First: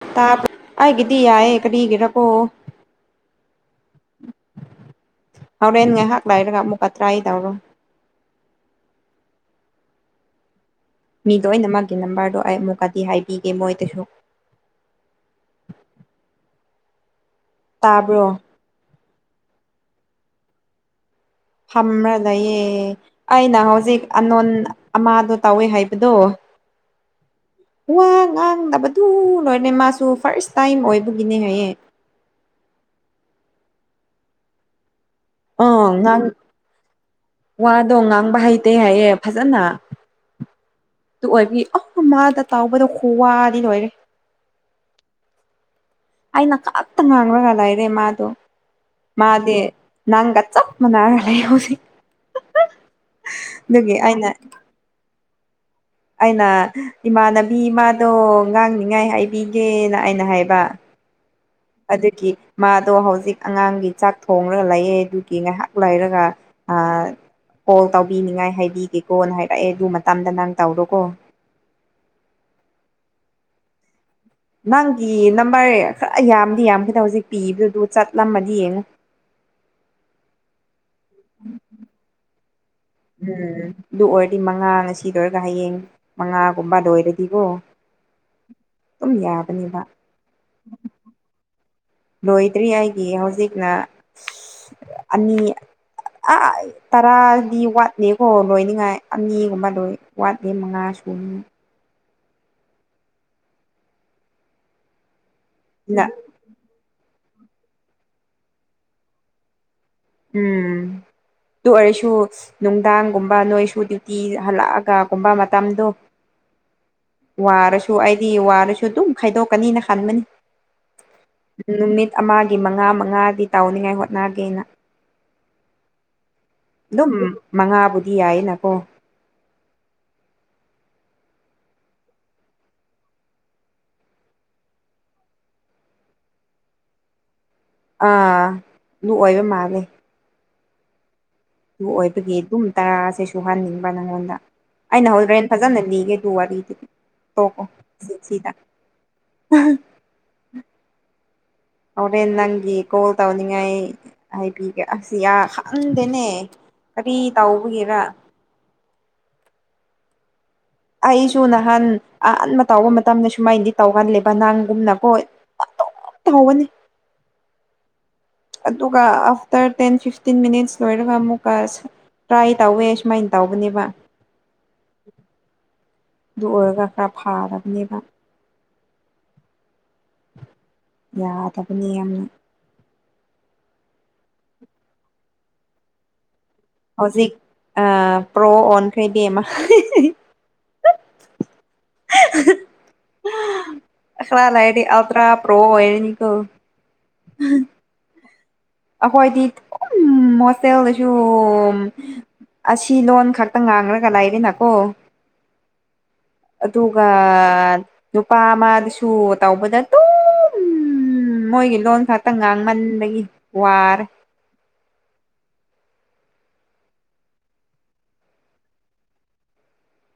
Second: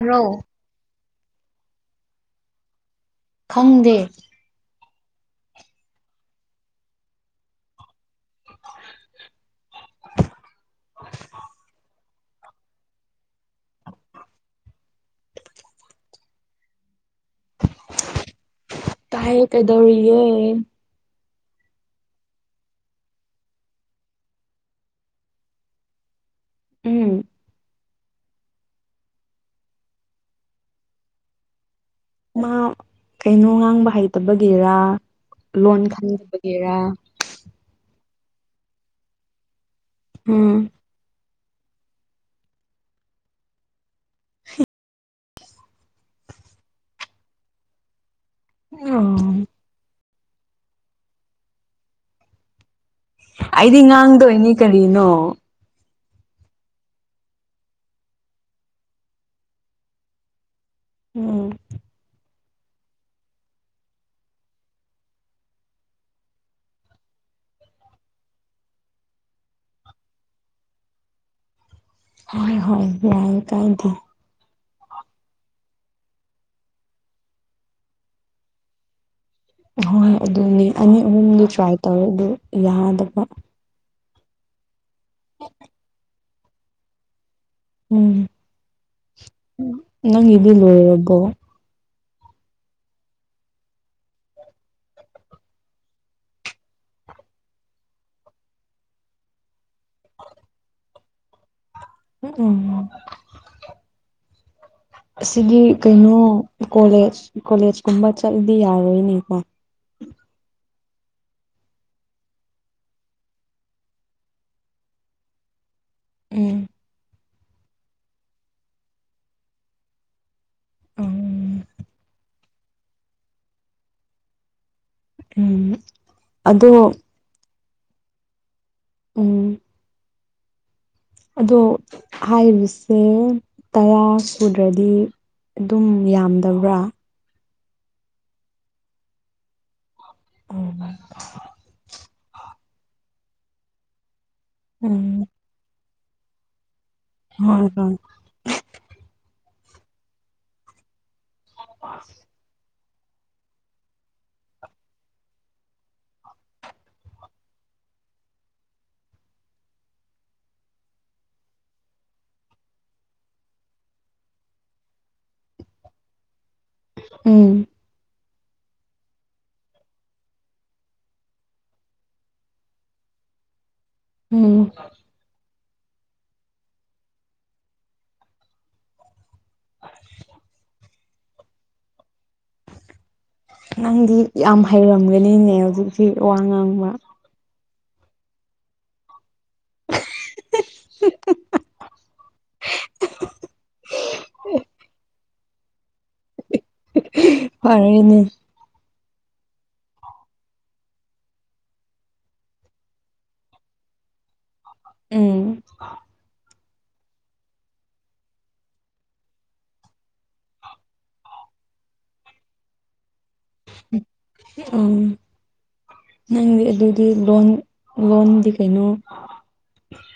ꯔꯣ ꯇꯥ ꯑꯩꯒꯤꯗꯤ ꯌꯥꯌꯦ ꯀꯔꯤꯒꯤꯔꯥꯀꯣ ꯈꯪꯗꯦ ꯍꯣꯔꯦꯟ ꯉꯥꯏꯍꯥꯛ ꯂꯩꯔꯒ ꯑꯃꯨꯛꯀꯥ ꯇ꯭ꯔꯥꯏ ꯇꯧꯔꯣ ꯃꯤ ꯂꯣꯏꯅꯃꯛꯀꯤ ꯅꯝꯕꯔꯗꯣ ꯑꯩ ꯑꯃꯨꯛꯀꯥꯗꯤ ꯍꯥꯏꯕꯤꯒꯦ ꯃꯣꯏꯗꯁꯨ ꯇꯥꯕ꯭ꯔꯣ ꯇꯥꯏ ꯀꯩꯗꯧꯔꯤ ꯒꯦ ꯐꯃ꯭ꯔ ꯂꯩꯌꯦꯦ ꯑꯩꯅ ꯍꯧꯖꯤꯛ ꯑꯅꯣꯟ ꯑꯃꯗꯣ ꯇꯧꯋꯦ ꯍꯥꯏꯕꯗꯣ ꯎꯝ ꯋꯥ ꯉꯥꯡꯗꯕꯗꯨ ꯂꯣꯏꯔꯅꯦ ꯃꯥꯁꯨ ꯐꯥꯔꯁ ꯇꯥꯏꯝ ꯑꯣꯏꯕꯒꯤꯅꯦ ꯍꯥꯏꯌꯦ ꯃꯥ ꯀꯩꯅꯣ ꯉꯥꯡꯕ ꯍꯩꯇꯕꯒꯤꯔꯥ ꯂꯣꯟ ꯑꯥ ꯉꯥꯡ ꯈꯟꯗꯕꯒꯤꯔꯥ ꯋꯥꯗꯣ ꯉꯥꯡꯕ ꯍꯩꯇꯦ ꯍꯥꯏꯌꯦ ꯐꯖꯅ ꯎꯝ ꯑꯗꯨ ꯑꯣꯏꯕꯒꯤ ꯃꯥꯗ ꯇꯥꯎꯕꯗꯣ ꯈꯨꯋꯥꯗꯤ ꯂꯣꯏꯔꯦ ꯑꯩꯅ ꯈꯛꯇ ꯉꯥꯡꯂꯒ ꯂꯩꯔꯦ ꯃꯥꯗꯣ ꯑꯣ ꯃꯥꯗꯤ ꯅꯪꯒ ꯆꯞ ꯃꯅꯔꯥ ꯂꯩꯍꯧꯔꯤ ꯑꯩꯗꯤ ꯉꯥꯡꯗꯣꯏꯅꯤ ꯀꯔꯤꯅꯣ ꯑꯩꯅ ꯏꯃꯥꯟꯅꯕꯤ ꯃꯥꯗꯣ ꯉꯥꯡꯅꯤꯉꯥꯏ ꯍꯥꯏꯕꯤꯒꯦꯅ ꯑꯩꯅ ꯍꯥꯏꯕ ꯎꯝ ꯑꯗꯨꯒꯤ ꯃꯥꯗꯣ ꯍꯧꯖꯤꯛ ꯑꯉꯥꯡꯒꯤ ꯆꯥꯛ ꯊꯣꯡꯡꯂꯒ ꯂꯩꯑꯦ ꯑꯗꯨꯒꯤ ꯉꯥꯏꯍꯥꯛ ꯂꯩꯔꯒ ꯀꯣꯜ ꯇꯧꯕꯤꯅꯤꯡꯉꯥꯏ ꯍꯥꯏꯕꯤꯒꯦꯀꯣꯅ ꯍꯥꯏꯔꯛꯑꯦ ꯑꯗꯨ ꯃꯇꯝꯗ ꯅꯪ ꯇꯧꯔꯣꯀꯣ ꯍꯣꯏ ꯍꯣꯏ ꯌꯥꯏ ꯀꯥꯏꯗꯦ ꯅꯪꯒꯤ ꯅꯝꯕꯔ ꯈꯔ ꯌꯥꯝꯗꯤ ꯌꯥꯝꯒꯦꯗ ꯍꯧꯖꯤꯛ ꯄꯤꯕꯗꯨ ꯆꯠꯂꯝꯃꯗꯤ ꯌꯦꯡꯉꯨ ꯍꯣꯏ ꯑꯗꯨꯅꯦ ꯑꯅꯤ ꯑꯍꯨꯝꯗꯤ ꯇ꯭ꯔꯥꯏ ꯇꯧꯋꯦ ꯑꯗꯨ ꯌꯥꯗ ꯎꯝ ꯑꯗꯨ ꯑꯣꯏꯔꯗꯤ ꯃꯉꯥ ꯉꯁꯤ ꯂꯣꯏꯔꯒꯥ ꯍꯌꯦꯡ ꯃꯉꯥꯒꯨꯝꯕꯗ ꯂꯣꯏꯔꯗꯤꯒꯣ ꯎꯝ ꯅꯪꯒꯤꯗꯤ ꯂꯣꯏꯔꯕꯣ ꯂꯣꯏꯗ꯭ꯔꯤ ꯑꯩꯒꯤ ꯍꯧꯖꯤꯛꯅ ꯑꯅꯤ ꯑꯥ ꯇꯔꯥꯗꯤ ꯋꯥꯠꯂꯦꯀꯣ ꯂꯣꯏꯅꯤꯡꯉꯥꯏ ꯑꯅꯤꯒꯨꯝꯕ ꯂꯣꯏ ꯋꯥꯠꯂꯦ ꯃꯉꯥ ꯁꯨꯅꯤ ꯎꯝ ꯎꯝ ꯑꯁꯤꯗꯤ ꯀꯩꯅꯣ ꯀꯣꯂꯦꯖ ꯀꯣꯂꯦꯖ ꯀꯨꯝꯕ ꯆꯠꯂꯗꯤ ꯌꯥꯔꯣꯏꯅꯤꯀꯣ ꯎꯝ ꯑꯗꯨ ꯑꯣꯏꯔꯁꯨ ꯅꯨꯡꯗꯥꯡꯒꯨꯝꯕ ꯅꯣꯏꯁꯨ ꯗ꯭ꯌꯨꯇꯤ ꯍꯜꯂꯛꯑꯒꯒꯨꯝꯕ ꯃꯇꯝꯗꯣ ꯎꯝ ꯋꯥꯔꯁꯨ ꯑꯩꯗꯤ ꯋꯥꯔꯁꯨ ꯑꯗꯨꯝ ꯈꯥꯏꯗꯣꯛꯀꯅꯤꯅ ꯈꯟꯕꯅꯤ ꯎꯝ ꯅꯨꯃꯤꯠ ꯑꯃꯒꯤ ꯃꯉꯥ ꯃꯉꯥꯗꯤ ꯇꯥꯎꯅꯤꯉꯥꯏ ꯍꯣꯠꯅꯒꯦꯅ ꯎꯝ ꯑꯗꯣ ꯑꯗꯨꯝ ꯃꯉꯥꯕꯨꯗꯤ ꯌꯥꯏꯌꯦꯅꯀꯣ ꯎꯝ ꯑꯗꯣ ꯍꯥꯏꯔꯤꯕꯁꯦ ꯇꯌꯥ ꯁꯨꯗ꯭ꯔꯗꯤ ꯑꯗꯨꯝ ꯌꯥꯝꯗꯕ꯭ꯔꯥ ꯑꯥ ꯑꯗꯨ ꯑꯣꯏꯔ ꯃꯥꯜꯂꯦ ꯑꯣ ꯑꯗꯨ ꯑꯣꯏꯕꯒꯤ ꯑꯗꯨꯝ ꯇꯔꯥꯁꯦ ꯁꯨꯍꯟꯅꯤꯡꯕ ꯅꯪꯉꯣꯟꯗ ꯑꯩꯅ ꯎꯝ ꯍꯧꯔꯦꯟ ꯐꯖꯅ ꯂꯤꯒꯦ ꯑꯗꯨ ꯋꯥꯔꯤꯗꯨꯗꯤ ꯑꯣꯀꯣ ꯍꯣꯏ ꯍꯣꯏ ꯁꯤꯗ ꯍꯣꯔꯦꯟ ꯅꯪꯒꯤ ꯀꯣꯜ ꯇꯧꯅꯤꯡꯉꯥꯏ ꯍꯥꯏꯕꯤꯒꯦ ꯑꯁꯤꯁꯤ ꯑ ꯈꯟꯗꯦꯅꯦ ꯀꯔꯤ ꯇꯥꯎꯕꯒꯦꯔ ꯑꯩꯁꯨ ꯅꯍꯥꯟ ꯑꯍꯟꯥꯟꯕ ꯇꯧꯕ ꯃꯇꯝꯗ ꯁꯨꯃꯥꯏꯅꯗꯤ ꯇꯧꯒꯜꯂꯦꯕ ꯅꯪꯒꯨꯝꯅꯀꯣ [inaudible] ꯇꯧꯕꯅꯤ ꯎꯝ ꯑꯗꯨꯒ ꯑꯐꯇꯔ ꯇꯦꯟ ꯐꯤꯐꯇꯤꯟ ꯃꯤꯠꯁ ꯂꯔꯒ ꯑꯃꯨꯛ ꯄꯥꯏꯁꯦ ꯇ꯭ꯔꯥꯏ ꯇꯧꯋꯦ ꯁꯨꯃꯥꯏꯅ ꯇꯧꯕꯅꯦꯕ ꯎꯝ ꯑꯗꯨ ꯑꯣꯏꯔꯒ ꯈꯔ ꯐꯥꯔꯕꯅꯦꯕ ꯌꯥꯗꯕꯅꯤ ꯌꯥꯝꯅ ꯅꯪꯗꯤ ꯌꯥꯝ ꯍꯩꯔꯝꯒꯅꯤꯅꯦ ꯍꯧꯖꯤꯛꯁꯤ ꯋꯥ ꯉꯥꯡꯕ ꯍꯧꯖꯤꯛ ꯄ꯭ꯔꯣ ꯑꯣꯟꯈꯔꯦꯏꯕꯦꯝꯃꯥ [unintelligible] ꯈꯔꯥ ꯂꯥꯏꯗꯤ ꯑꯜꯇ꯭ꯔꯥ ꯄ꯭ꯔꯣ ꯑꯣꯏꯔꯅꯤ ꯑ ꯐꯔꯦꯅꯦ ꯑꯩꯈꯣꯏꯗꯨꯝ ꯍꯣꯁꯇꯦꯜꯗꯁꯨ ꯑꯁꯤ ꯂꯣꯟ ꯈꯛꯇ ꯉꯥꯡꯂꯒ ꯂꯩꯥꯏꯔꯤꯅꯀꯣ ꯎꯝ ꯑꯗꯨꯒ ꯅꯨꯄꯥ ꯑꯃꯗꯨꯁꯨ ꯇꯧꯕꯗ ꯑꯗꯨꯝ ꯎꯝ ꯃꯣꯏꯒꯤ ꯂꯣꯟ ꯈꯛꯇ ꯉꯥꯡꯃꯟꯕꯒꯤ ꯋꯥꯔꯦ ꯑ ꯅꯪꯗꯤ ꯑꯗꯨꯗꯤ ꯂꯣꯟ ꯂꯣꯟꯗꯤ ꯀꯩꯅꯣ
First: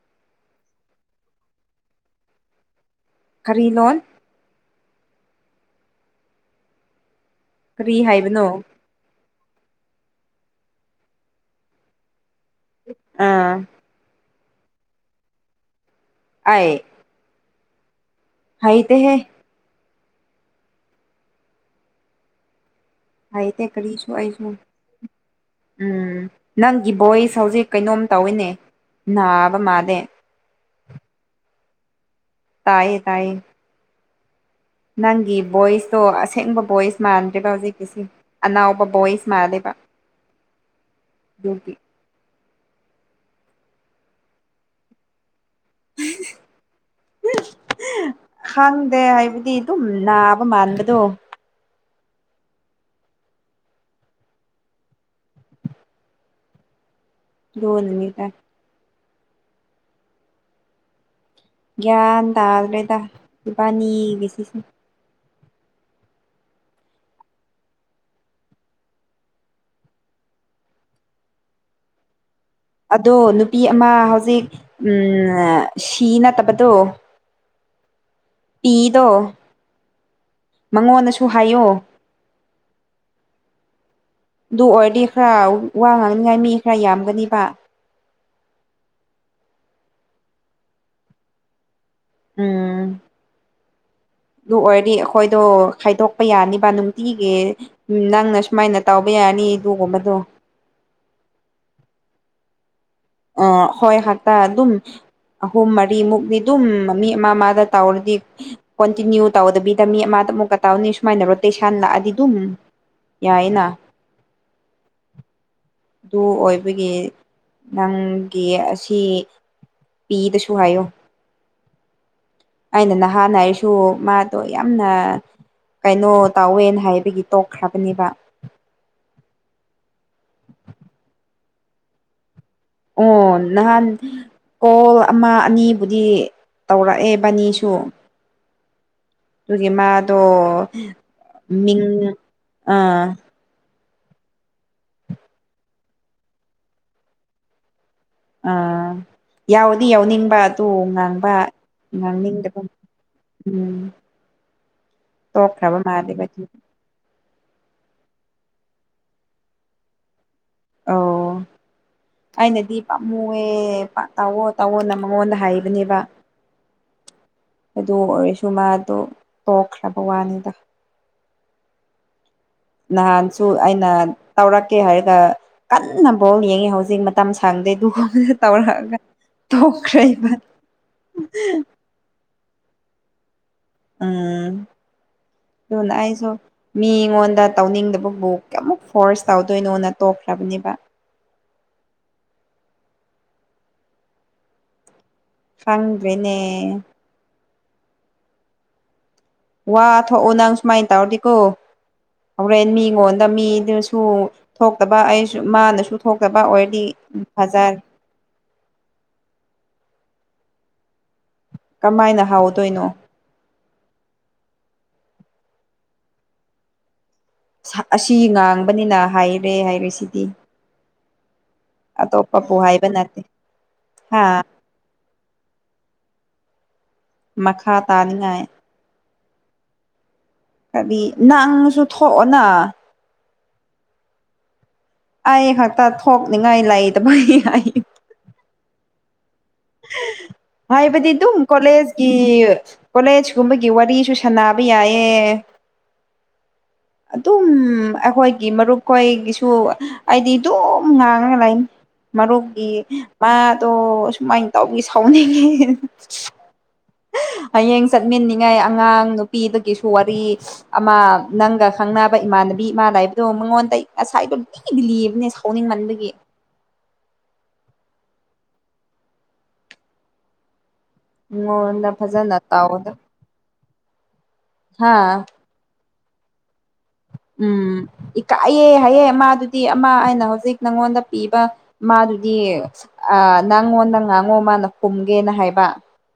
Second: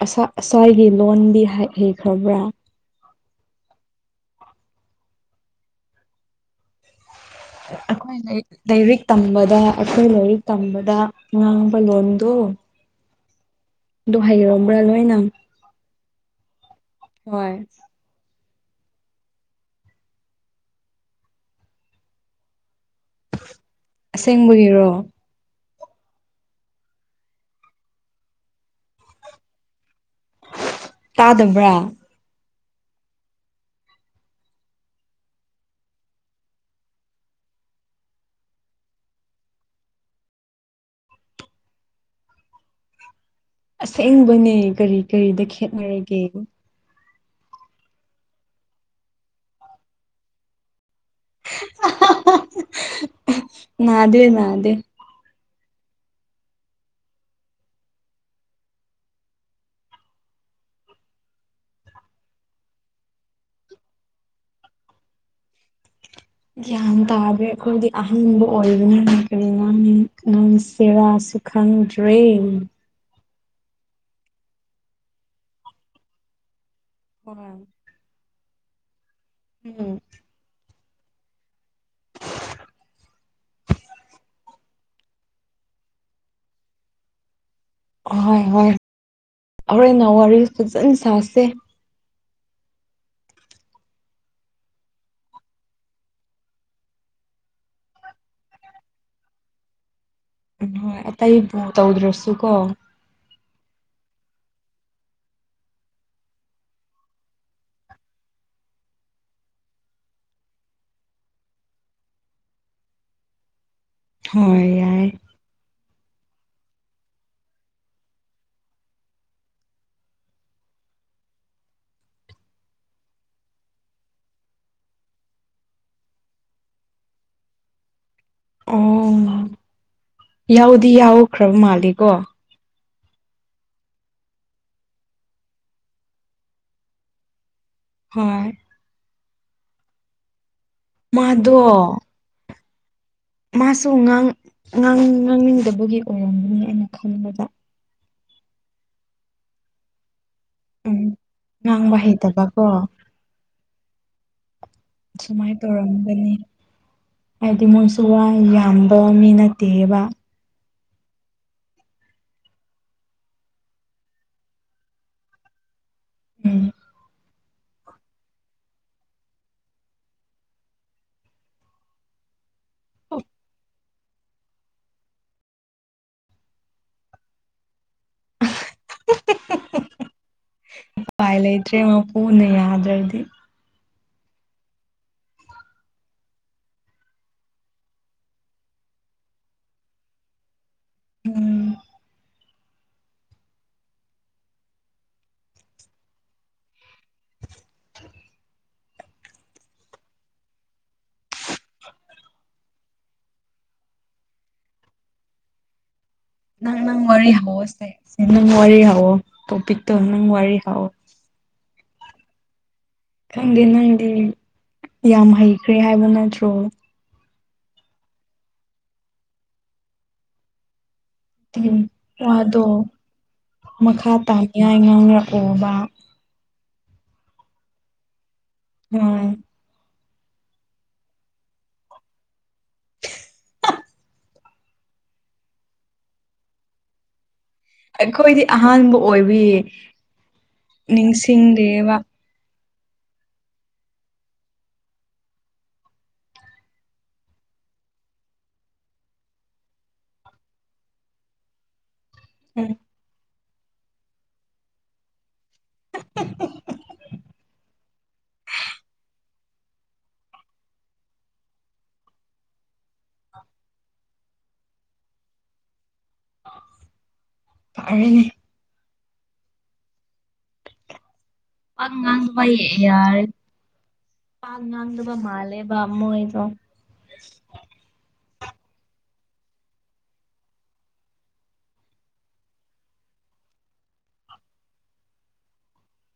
ꯑꯁꯥ ꯑꯁꯥꯏꯒꯤ ꯂꯣꯟꯗꯤ ꯍꯩꯈ꯭ꯔꯕ꯭ꯔꯥ ꯀꯔꯤ ꯂꯣꯟ ꯀꯔꯤ ꯑꯩꯈꯣꯏ ꯏꯔ ꯍꯥꯏꯕꯅꯣ [unintelligible] ꯇꯝꯕꯗ ꯑꯩꯈꯣꯏ ꯂꯥꯏꯔꯤꯛ ꯇꯝꯕꯗ ꯉꯥꯡꯕ ꯂꯣꯟꯗꯣ ꯑꯥ ꯑꯗꯨ ꯍꯩꯔꯕ꯭ꯔꯥ ꯂꯣꯏꯅ ꯑ ꯍꯣꯏ ꯍꯥꯏꯇꯦꯍꯦ ꯍꯥꯏ ꯇꯦ ꯀꯔꯤꯁꯨ ꯑꯏꯁꯨ ꯑꯁꯦꯡꯕꯒꯤꯔꯣ ꯎꯝ ꯅꯪꯒꯤ ꯚꯣꯏꯁ ꯍꯧꯖꯤꯛ ꯀꯩꯅꯣꯝ ꯇꯧꯋꯤꯅꯦ ꯅꯥꯕ ꯃꯥꯗꯦ ꯇꯥꯗꯕ꯭ꯔꯥ ꯇꯥꯏꯌꯦ ꯇꯌꯦ ꯅꯪꯒꯤ ꯚꯣꯏꯁꯇꯣ ꯑꯁꯦꯡꯕ ꯚꯣꯏꯁ ꯃꯥꯟꯗꯦꯕ ꯍꯧꯖꯤꯛꯀꯤꯁꯤ ꯑꯅꯥꯎꯕ ꯚꯣꯌꯁ ꯃꯥꯂꯦꯕ ꯗꯨꯒꯤ ꯑꯁꯦꯡꯕꯅꯦ ꯀꯔꯤ ꯀꯔꯤꯗ ꯈꯦꯠꯅꯔꯤꯒꯦ ꯈꯪꯗꯦ ꯍꯥꯏꯕꯗꯤ ꯑꯗꯨꯝ ꯅꯥꯕ ꯃꯥꯟꯕꯗꯣ ꯅꯥꯗꯦ ꯅꯥꯗꯦ ꯂꯣꯅꯅꯤ ꯇ [unintelligible] ꯒ꯭ꯌꯥꯟ ꯇꯗꯔꯦꯗ ꯏꯕꯥꯅꯤ ꯁꯤꯁꯤ ꯒ꯭ꯌꯥꯟ ꯇꯥꯗ꯭ꯔꯦ ꯑꯩꯈꯣꯏꯗꯤ ꯑꯍꯟꯕ ꯑꯣꯏꯕꯅꯤꯅ ꯀꯔꯤ ꯉꯥꯡ ꯁꯦꯔꯥ [unintelligible] ꯈꯪꯗ꯭ꯔꯦ ꯑꯗꯣ ꯅꯨꯄꯤ ꯑꯃ ꯍꯧꯖꯤꯛ ꯁꯤ ꯅꯠꯇꯕꯗꯣ ꯍ [unintelligible] ꯄꯤꯗꯣ ꯎꯝ ꯃꯉꯣꯟꯗꯁꯨ ꯍꯥꯏꯌꯣ ꯑꯗꯨ ꯑꯣꯏꯔꯗꯤ ꯈꯔ ꯋꯥ ꯉꯥꯡꯅꯤꯉꯥꯏ ꯃꯤ ꯈꯔ ꯌꯥꯝꯒꯅꯤꯕ ꯑꯍꯣꯏ ꯍꯣꯏ ꯍꯧꯔꯦꯟꯅ ꯋꯥꯔꯤ ꯐꯖꯅ ꯁꯥꯁꯦ ꯎꯝ ꯑꯗꯨ ꯑꯣꯏꯔꯗꯤ ꯑꯩꯈꯣꯏꯗꯣ ꯈꯥꯏꯗꯣꯛꯄ ꯌꯥꯅꯤꯕ ꯅꯨꯡꯇꯤꯒꯤ ꯎꯝ ꯅꯪꯅ ꯁꯨꯃꯥꯏꯅ ꯇꯥꯎꯕ ꯌꯥꯅꯤ ꯑꯗꯨꯒꯨꯝꯕꯗꯣ ꯎ ꯍꯣꯏ ꯑꯇꯩꯕꯨ ꯇꯧꯗ꯭ꯔꯁꯨ ꯀꯣ ꯑ ꯍꯣꯏ ꯍꯇꯥ ꯑꯗꯨꯝ ꯑꯍꯨꯝ ꯃꯔꯤꯃꯨꯛꯅꯤ ꯑꯗꯨꯝ ꯃꯤ ꯑꯃ ꯑꯃꯗ ꯇꯥꯎꯔꯗꯤ ꯀꯣꯟꯇꯤꯅ꯭ꯌꯨ ꯇꯧꯗꯕꯤꯗ ꯃꯤ ꯑꯃꯗ ꯑꯃꯨꯛꯀ ꯇꯧꯅꯤ ꯁꯨꯃꯥꯏꯅ ꯔꯣꯇꯦꯁꯟ ꯂꯥꯛꯑꯗꯤ ꯑꯗꯨꯝ ꯌꯥꯏꯌꯦꯅ ꯍꯣꯏ ꯌꯥꯏ ꯑꯗꯨ ꯑꯣꯏꯕꯒꯤ ꯅꯪꯒꯤ ꯑꯁꯤ ꯄꯤꯗꯁꯨ ꯍꯥꯏꯌꯣ ꯑꯩꯅ ꯅꯍꯥꯟ ꯍꯥꯏꯔꯁꯨ ꯃꯥꯗꯣ ꯌꯥꯝꯅ ꯀꯩꯅꯣ ꯇꯧꯋꯦꯅ ꯍꯥꯏꯕꯒꯤ ꯇꯣꯛꯈ꯭ꯔꯕꯅꯦꯕ ꯑꯣ ꯌꯥꯎꯗꯤ ꯌꯥꯎꯈ꯭ꯔꯕ ꯃꯥꯂꯦꯀꯣ ꯑꯣ ꯅꯍꯥꯟ ꯀꯣꯜ ꯑꯃ ꯑꯅꯤꯕꯨꯗꯤ ꯇꯧꯔꯛꯑꯦ ꯕꯅꯤꯁꯨ ꯍꯣꯏ ꯑꯗꯨꯒꯤ ꯃꯥꯗꯣ ꯃꯥꯗꯣ ꯃꯤꯡ ꯑꯥ ꯃꯥꯁꯨ ꯉꯥꯡ ꯉꯥꯡ ꯉꯥꯡꯅꯤꯡꯗꯕꯒꯤ ꯑꯣꯏꯔꯝꯒꯅꯤ ꯑꯩꯅ ꯈꯟꯕꯗ ꯑꯥ ꯌꯥꯎꯗꯤ ꯌꯥꯎꯅꯤꯡꯕ ꯑꯗꯨ ꯎꯝ ꯉꯥꯡꯕ ꯉꯥꯡꯕ ꯉꯥꯡꯅꯤꯡꯗꯕ ꯍꯩꯇꯕꯀꯣ ꯎꯝ ꯇꯣꯛꯈꯔꯕ ꯃꯥꯂꯦꯕ ꯍꯥꯏꯗꯤ ꯃꯣꯏꯁꯨ ꯋꯥ ꯌꯥꯝꯕ ꯃꯤ ꯅꯠꯇꯦꯕ ꯑꯧ [inaudible] ꯑꯩꯅꯗꯤ ꯄꯥꯝꯃꯨꯑꯦ ꯇꯧꯑꯣ ꯇꯧꯑꯣꯅ ꯃꯉꯣꯟꯗ ꯍꯥꯏꯕꯅꯦꯕ ꯎꯝ ꯑꯗꯨ ꯑꯣꯏꯔꯁꯨ ꯃꯥꯗꯣ ꯇꯣꯛꯈ꯭ꯔꯕ ꯋꯥꯅꯤꯗ ꯅꯍꯥꯟꯁꯨ ꯑꯩꯅ ꯇꯧꯔꯛꯀꯦ ꯍꯥꯏꯔꯒ ꯀꯟꯅ ꯕꯣꯜ ꯌꯦꯡꯉꯤ ꯍꯧꯖꯤꯛ ꯃꯇꯝ ꯁꯥꯡꯗꯦ ꯑꯗꯨꯒꯨꯝꯕ ꯇꯧꯔꯛꯑꯒ ꯇꯣꯛꯈꯔ꯭ꯦꯕ [unintelligible] ꯎꯄꯥꯏ ꯂꯩꯇ꯭ꯔꯦ ꯃꯄꯨꯅ ꯌꯥꯗ꯭ꯔꯗꯤ ꯎꯝ ꯑꯗꯨꯅ ꯑꯩꯁꯨ ꯃꯤꯉꯣꯟꯗ ꯇꯧꯅꯤꯡꯗꯕꯕꯨ ꯀꯩꯃꯨꯛ ꯐꯣꯔꯁ ꯇꯧꯗꯣꯏꯅꯣꯅ ꯇꯣꯛꯈ꯭ꯔꯕꯅꯦꯕ ꯎꯝ ꯈꯪꯗ꯭ꯔꯦꯅꯦ ꯋꯥ ꯊꯣꯛꯑꯣ ꯅꯪ ꯁꯨꯃꯥꯏꯟ ꯇꯧꯔꯗꯤꯀꯣ ꯍꯧꯔꯦꯟ ꯃꯤꯉꯣꯟꯗ ꯃꯤꯗꯨꯁꯨ ꯊꯣꯛꯇꯕ ꯑꯩꯁꯨ ꯃꯥꯅꯁꯨ ꯊꯣꯛꯇꯕ ꯑꯣꯏꯔꯗꯤ ꯎꯝ ꯐꯖꯔ ꯁ‌ꯦ ꯅꯪ ꯋꯥꯔꯤ ꯍꯧꯋꯣ ꯇ‌ꯣꯄꯤꯛꯇꯣ ꯅꯪ ꯋꯥꯔꯤ ꯍꯧ ꯀꯃꯥꯏꯅ ꯍꯧꯗꯣꯏꯅꯣ ꯈꯪꯗꯦ ꯅꯪꯗꯤ ꯌꯥꯝ ꯍꯩꯈ꯭ꯔꯦ ꯍꯥꯏꯕ ꯅꯠꯇ꯭ꯔꯣ ꯑꯁꯤ ꯉꯥꯡꯕꯅꯤꯅ ꯍꯩꯔꯦ ꯍꯥꯏꯔꯤꯁꯤꯗꯤ ꯎꯝ ꯑꯇꯣꯞꯄꯕꯨ ꯋꯥꯗꯣ ꯍꯥꯏꯕ ꯅꯠꯇꯦ ꯃꯈꯥ ꯍꯥ ꯇꯥꯅꯤꯡꯉꯥꯏ ꯉꯥꯡꯔꯛꯑꯣꯕ ꯃꯈꯥ ꯇꯥꯅꯤꯉꯥꯏ ꯎꯝ ꯍꯥꯏꯗꯤ ꯅꯪꯁꯨ ꯊꯣꯛꯑꯣꯅ ꯑꯩ ꯈꯛꯇ ꯊꯣꯛꯅꯤꯡꯉꯥꯏ ꯂꯩꯇꯕꯒꯤ ꯑꯩ ꯑꯩꯈꯣꯏꯗꯤ ꯑꯍꯥꯟꯕ ꯑꯣꯏꯕꯤ ꯍꯥꯏꯕꯗꯤ ꯑꯗꯨꯝ ꯀꯣꯂꯦꯖꯀꯤ ꯀꯣꯂꯦꯖ ꯀꯨꯝꯕꯒꯤ ꯋꯥꯔꯤꯁꯨ ꯁꯥꯟꯅꯕ ꯌꯥꯏꯌꯦ ꯑꯗꯨꯝ ꯑꯩꯈꯣꯏꯒꯤ ꯃꯔꯨꯞꯈꯣꯏꯒꯤꯁꯨ ꯑꯩꯗꯤ ꯑꯗꯨꯝ ꯉꯥꯡꯉꯥꯒ ꯂꯩꯅꯤ ꯃꯔꯨꯞꯀꯤ ꯎꯝ ꯃꯥꯗꯣ ꯁꯨꯃꯥꯏꯟ ꯇꯧꯕꯒꯤ ꯁꯥꯎꯅꯤꯡꯉꯤ [unintelligible] ꯍꯌꯦꯡ ꯆꯠꯃꯤꯟꯅꯤꯉꯥꯏ ꯑꯉꯥꯡ ꯅꯨꯄꯤꯗꯨꯒꯤꯁꯨ ꯋꯥꯔꯤ ꯑꯃ ꯅꯪꯒ ꯈꯪꯅꯕ ꯏꯃꯥꯟꯅꯕꯤ ꯑꯃ ꯂꯩꯕꯗꯣ ꯃꯉꯣꯟꯗꯩ ꯉꯁꯥꯏꯗꯨꯝ ꯄꯨꯡꯂꯤꯗ ꯂꯤꯕꯅꯦ ꯁꯥꯎꯅꯤꯡꯃꯟꯕꯒꯤ ꯐꯔꯦꯅꯤ ꯋꯥ ꯃꯉꯣꯟꯗ ꯐꯖꯅ ꯉꯥꯡꯕ ꯇꯥꯎꯗ ꯌꯥꯔ‌ꯦ ꯋꯥ ꯍꯥ ꯉꯥꯡꯗꯕ ꯃꯥꯜꯂꯦꯕ ꯃꯣꯏꯗ‌ꯣ ꯎꯝ ꯏꯀꯥꯏꯌꯦ ꯍꯥꯏꯌꯦ ꯃꯥꯗꯨꯗꯤ ꯑꯃ ꯑꯩꯅ ꯍꯧꯖꯤꯛ ꯅꯪꯉꯣꯟꯗ ꯄꯤꯕ ꯃꯥꯗꯨꯗꯤ ꯑ ꯅꯪꯉꯣꯟꯗ ꯉꯥꯡꯉꯣ ꯃꯥꯅ ꯈꯨꯝꯒꯦꯅ ꯍꯥꯏꯕ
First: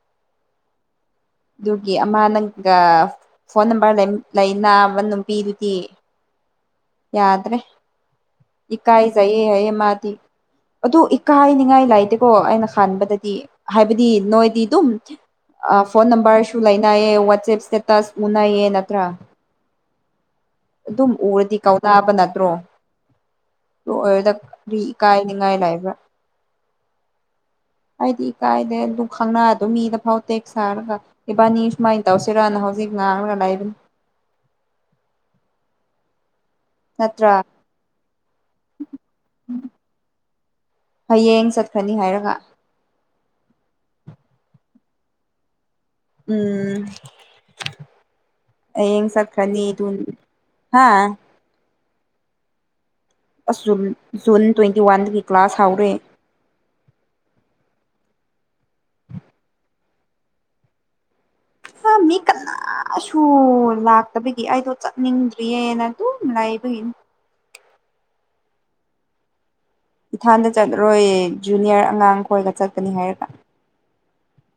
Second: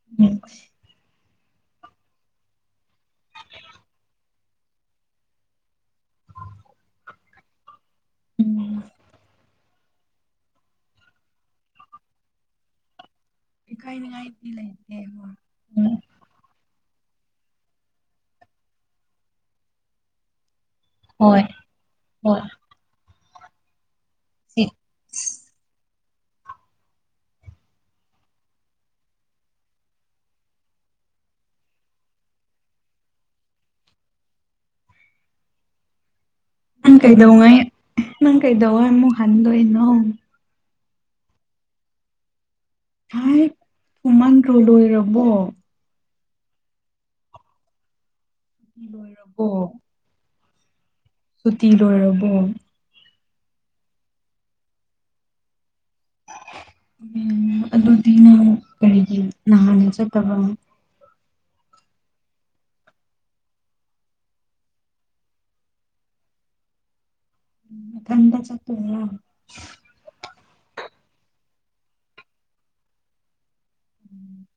[unintelligible] ꯑꯗꯨꯒꯤ ꯑꯃ ꯅꯪꯒ ꯐꯣꯟ ꯅꯝꯕꯔ ꯂꯩ ꯂꯩꯅꯕ ꯅꯨꯄꯤꯗꯨꯗꯤ ꯌꯥꯗ꯭ꯔꯦ ꯏꯀꯥꯏꯖꯩꯌꯦ ꯍꯥꯏꯌꯦ ꯃꯥꯗꯤ ꯑꯗꯨ ꯏꯀꯥꯏꯅꯤꯡꯉꯥꯏ ꯂꯩꯥꯇꯦꯀꯣ ꯑꯩꯅ ꯈꯟꯕꯗꯗꯤ ꯍꯥꯏꯕꯗꯤ ꯏꯀꯥꯏꯅꯤꯡꯉꯥꯏꯗꯤ ꯅꯣꯏꯗꯤ ꯗꯨꯝ ꯂꯩꯇꯦ ꯑꯥ ꯍꯣꯏ ꯐꯣꯟ ꯅꯝꯕꯔꯁꯨ ꯂꯩꯅꯩ ꯋꯥꯆꯦꯞ ꯏꯁꯇꯦꯇꯁ ꯎꯅꯩꯌꯦ ꯅꯠꯇ꯭ꯔꯥ ꯑꯗꯨꯝ ꯎꯝ ꯍꯣꯏ ꯎꯔꯗꯤ ꯀꯧꯅꯕ ꯍꯣꯏ ꯅꯠꯇ꯭ꯔꯣ ꯑꯗꯨ ꯑꯣꯏꯔ‌ꯣꯏꯗ ꯁꯤ ꯀꯔꯤ ꯏꯀꯥꯏꯅꯤꯡꯉꯥꯏ ꯂꯩꯕ꯭ꯔꯥ [inaudible] ꯑꯩꯗꯤ ꯏꯀꯥꯏꯗꯦ ꯑꯗꯨ ꯈꯪꯅꯗꯣ ꯃꯤꯗ ꯐꯥꯎ ꯇꯦꯛꯁ ꯊꯥꯔꯒ ꯏꯕꯥꯟꯅꯤ ꯁꯨꯃꯥꯏ ꯇꯧꯁꯤꯔꯅ ꯍꯧꯖꯤꯛ ꯉꯥꯡꯔꯒ ꯂꯩꯕꯅꯤ ꯅꯪ ꯅꯠꯇ꯭ꯔꯥ ꯀꯩꯗꯧꯉꯩ ꯅꯪ ꯀꯩꯗꯧꯉꯩ ꯑꯃꯨꯛ ꯍꯟꯗꯣꯏꯅꯣ ꯍꯌꯦꯡ ꯆꯠꯈ꯭ꯔꯅꯤ ꯍꯥꯏꯔꯒ [unintelligible] ꯊꯨꯃꯟꯗ꯭ꯔꯣ ꯂꯣꯏꯔꯕꯣ ꯎꯝ ꯍꯌꯦꯡ ꯂꯣꯏꯔꯕꯣ ꯆꯠꯈ꯭ꯔꯅꯤ ꯑꯗꯨꯝ ꯍꯥꯥ ꯁꯨꯇꯤ ꯂꯣꯏꯔꯕꯣ ꯑꯁ ꯖꯨꯟ ꯖꯨꯟ ꯇ꯭ꯋꯦꯟꯇꯤ ꯋꯥꯟꯗꯒꯤ ꯀ꯭ꯂꯥꯁ ꯍꯧꯔꯦ ꯎꯝ ꯑꯗꯨꯗꯤ ꯅꯪ ꯀꯔꯤꯒꯤ ꯅꯍꯥꯟꯅ ꯆꯠꯇꯕ ꯍꯥ ꯃꯤ ꯀꯅꯥꯁꯨ ꯂꯥꯛꯇꯕꯒꯤ ꯑꯩꯗꯣ ꯆꯠꯅꯤꯡꯗ꯭ꯔꯤꯌꯦꯅ ꯑꯗꯨꯝ ꯂꯩꯕꯒꯤ ꯅꯊꯟꯇꯥ ꯆꯠꯇ‌ꯣꯏꯔ‌ꯣ ꯏꯊꯟꯗ ꯆꯠꯂꯔꯣꯏꯌꯦ ꯖꯨꯅꯤꯌꯔ ꯑꯉꯥꯡ ꯈꯣꯏꯒ ꯆꯠꯀꯅꯤ ꯍꯥꯏꯔꯒ [inaudible]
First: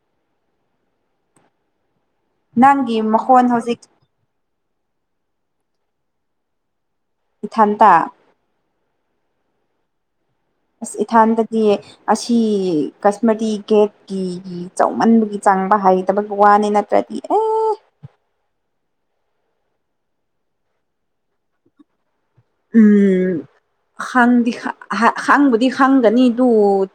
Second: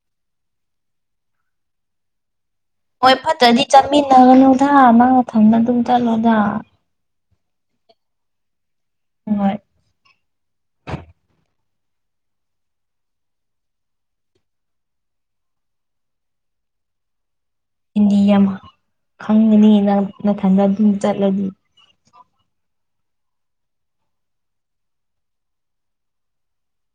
ꯅꯪꯒꯤ ꯃꯣꯏ ꯃꯈꯣꯟ ꯐꯠꯇꯗꯤ ꯍꯧꯖꯤꯛ ꯆꯠꯃꯤꯟꯅꯒꯅꯨꯗ ꯃꯥꯅ ꯊꯝꯅ ꯑꯗꯨꯝ ꯆꯠꯂꯣꯗ ꯏꯊꯟꯇꯥ ꯍꯣꯏ ꯑꯁ ꯏꯊꯥꯟꯗꯗꯤ ꯑꯁꯤ ꯀꯥꯁꯃꯔꯤ ꯒꯦꯠꯀꯤ ꯆꯧꯃꯟꯕꯒꯤ ꯆꯥꯡꯕ ꯍꯩꯇꯕꯒꯤ ꯋꯥꯅꯤ ꯅꯠꯇ꯭ꯔꯗꯤ ꯑꯦ ꯏꯤꯟꯗꯤ ꯌꯥꯝ ꯈꯪꯉꯅꯤꯅ ꯃꯊꯟꯗ ꯑꯗꯨꯝ ꯆꯠꯂꯗꯤ ꯎꯝ ꯈꯪꯗꯤ ꯈꯪꯕꯨꯗꯤ ꯈꯪꯒꯅꯤꯗꯨ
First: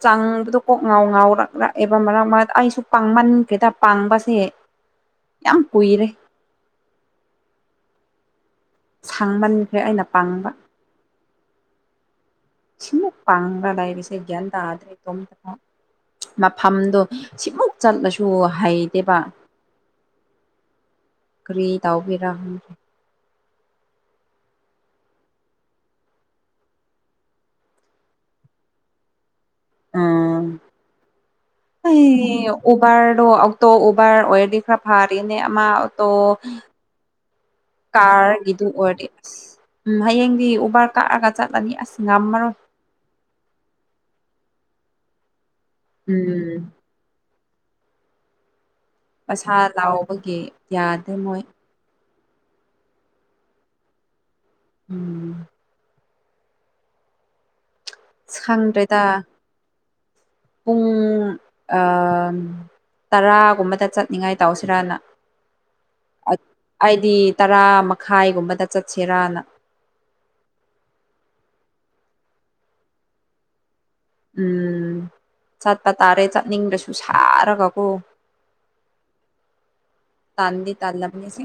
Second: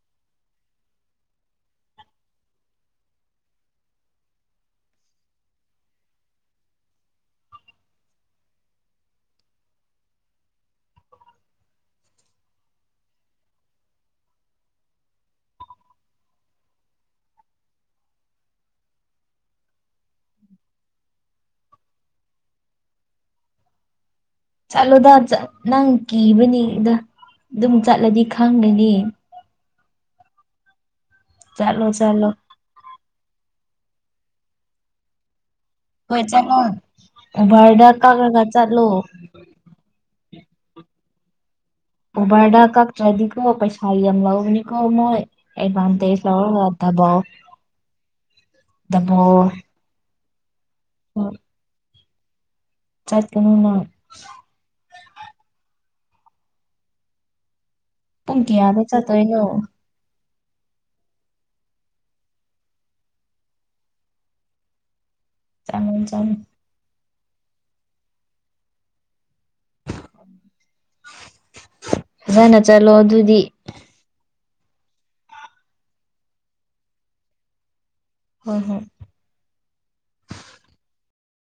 ꯆꯥꯡꯕꯗꯣ ꯀꯣꯛ ꯉꯥꯎ ꯉꯥꯎꯔꯛꯂꯛꯑꯦꯕ ꯃꯔꯛ ꯃꯔꯛꯇ ꯑꯩꯁꯨ ꯄꯥꯡꯃꯟ ꯀꯦꯗ ꯄꯥꯡꯕꯁꯦ ꯌꯥꯝ ꯀꯨꯏꯔꯦ ꯁꯥꯡꯃꯟꯈꯔ‌ꯦ ꯑꯩꯅ ꯄꯥꯡꯕ ꯁꯤꯃꯨꯛ ꯄꯥꯒꯗꯥꯥꯏꯕꯤꯁꯦ [unintelligible] ꯌꯦꯗꯥꯗ꯭ꯔꯦ ꯇꯣꯡꯝꯗꯨꯀ ꯃꯐꯝꯗꯣ ꯁꯤꯃꯨꯛ ꯆꯠꯂꯁꯨ ꯍꯩꯗꯦꯕ ꯀ꯭ꯔꯤ ꯇꯥꯎꯕꯩꯔꯥ ꯈꯪꯗ‌ꯦ ꯆꯠꯂꯣꯗ ꯅꯪ ꯀꯤꯕꯅꯤꯗ ꯑꯗꯨꯝ ꯆꯠꯂꯗꯤ ꯈꯪꯒꯅꯤ ꯎꯝ ꯆꯠꯂꯣ ꯆꯠꯂꯣ ꯑꯩ ꯎꯕꯔꯗꯣ ꯑꯣꯛꯇꯣ ꯎꯕꯔ ꯑꯣꯏꯔꯗꯤ ꯈꯔ ꯐꯥꯔꯤꯅꯦ ꯑꯃ ꯇꯣ ꯍꯣꯏ ꯆꯠꯂꯣ ꯎꯕꯔꯗ ꯀꯛꯂꯒ ꯀꯥꯔꯒꯤꯗꯨ ꯆꯠꯂꯣ ꯑꯣꯏꯔꯗꯤ ꯎꯝ ꯍꯌꯦꯡꯗꯤ ꯎꯕꯔ ꯀꯛꯑꯒ ꯆꯠꯂꯅꯤ ꯑꯁ ꯉꯝꯃꯔꯣꯏ ꯑꯣꯕꯔꯗ ꯀꯛꯇ꯭ꯔꯗꯤꯀꯣ ꯄꯩꯁꯥ ꯌꯥꯝ ꯂꯧꯕꯅꯤꯀꯣ ꯃꯣꯏ ꯑꯦꯗꯚꯥꯟꯇꯦꯖ ꯎꯝ ꯂꯧꯔꯒ ꯇꯥꯕꯔꫭ ꯄꯩꯁꯥ ꯂꯥꯎꯕꯒꯤ ꯌꯥꯗꯦ ꯃꯣꯏ ꯆꯠꯀꯅꯨꯅꯪ ꯎꯝ ꯄꯨꯡ ꯀꯌꯥꯗ ꯁꯪꯗ꯭ꯔꯦꯗ ꯆꯠꯇꯣꯏꯅꯣ ꯄꯨꯡ ꯑꯥ ꯇꯔꯥꯒꯨꯝꯕꯗ ꯆꯠꯅꯤꯡꯉꯥꯏ ꯇꯧꯁꯤꯔꯅ ꯆꯥꯡꯉ ꯆ [unintelligible] ꯑꯩꯗꯤ ꯇꯔꯥ ꯃꯈꯥꯏꯒꯨꯝꯕꯗ ꯆꯠꯁꯤꯔꯅ [inaudible] ꯐꯖꯅ ꯆꯠꯂꯣ ꯑꯗꯨꯗꯤ ꯎꯝ ꯆꯠꯄ ꯇꯥꯔꯦ ꯆꯠꯅꯤꯡꯗꯁꯨ ꯁꯥꯔꯒꯀꯣ ꯍꯣꯏ ꯍꯣꯏ ꯇꯥꯟꯗꯤ ꯇꯥꯟꯂꯕꯅꯤ ꯁꯤꯡ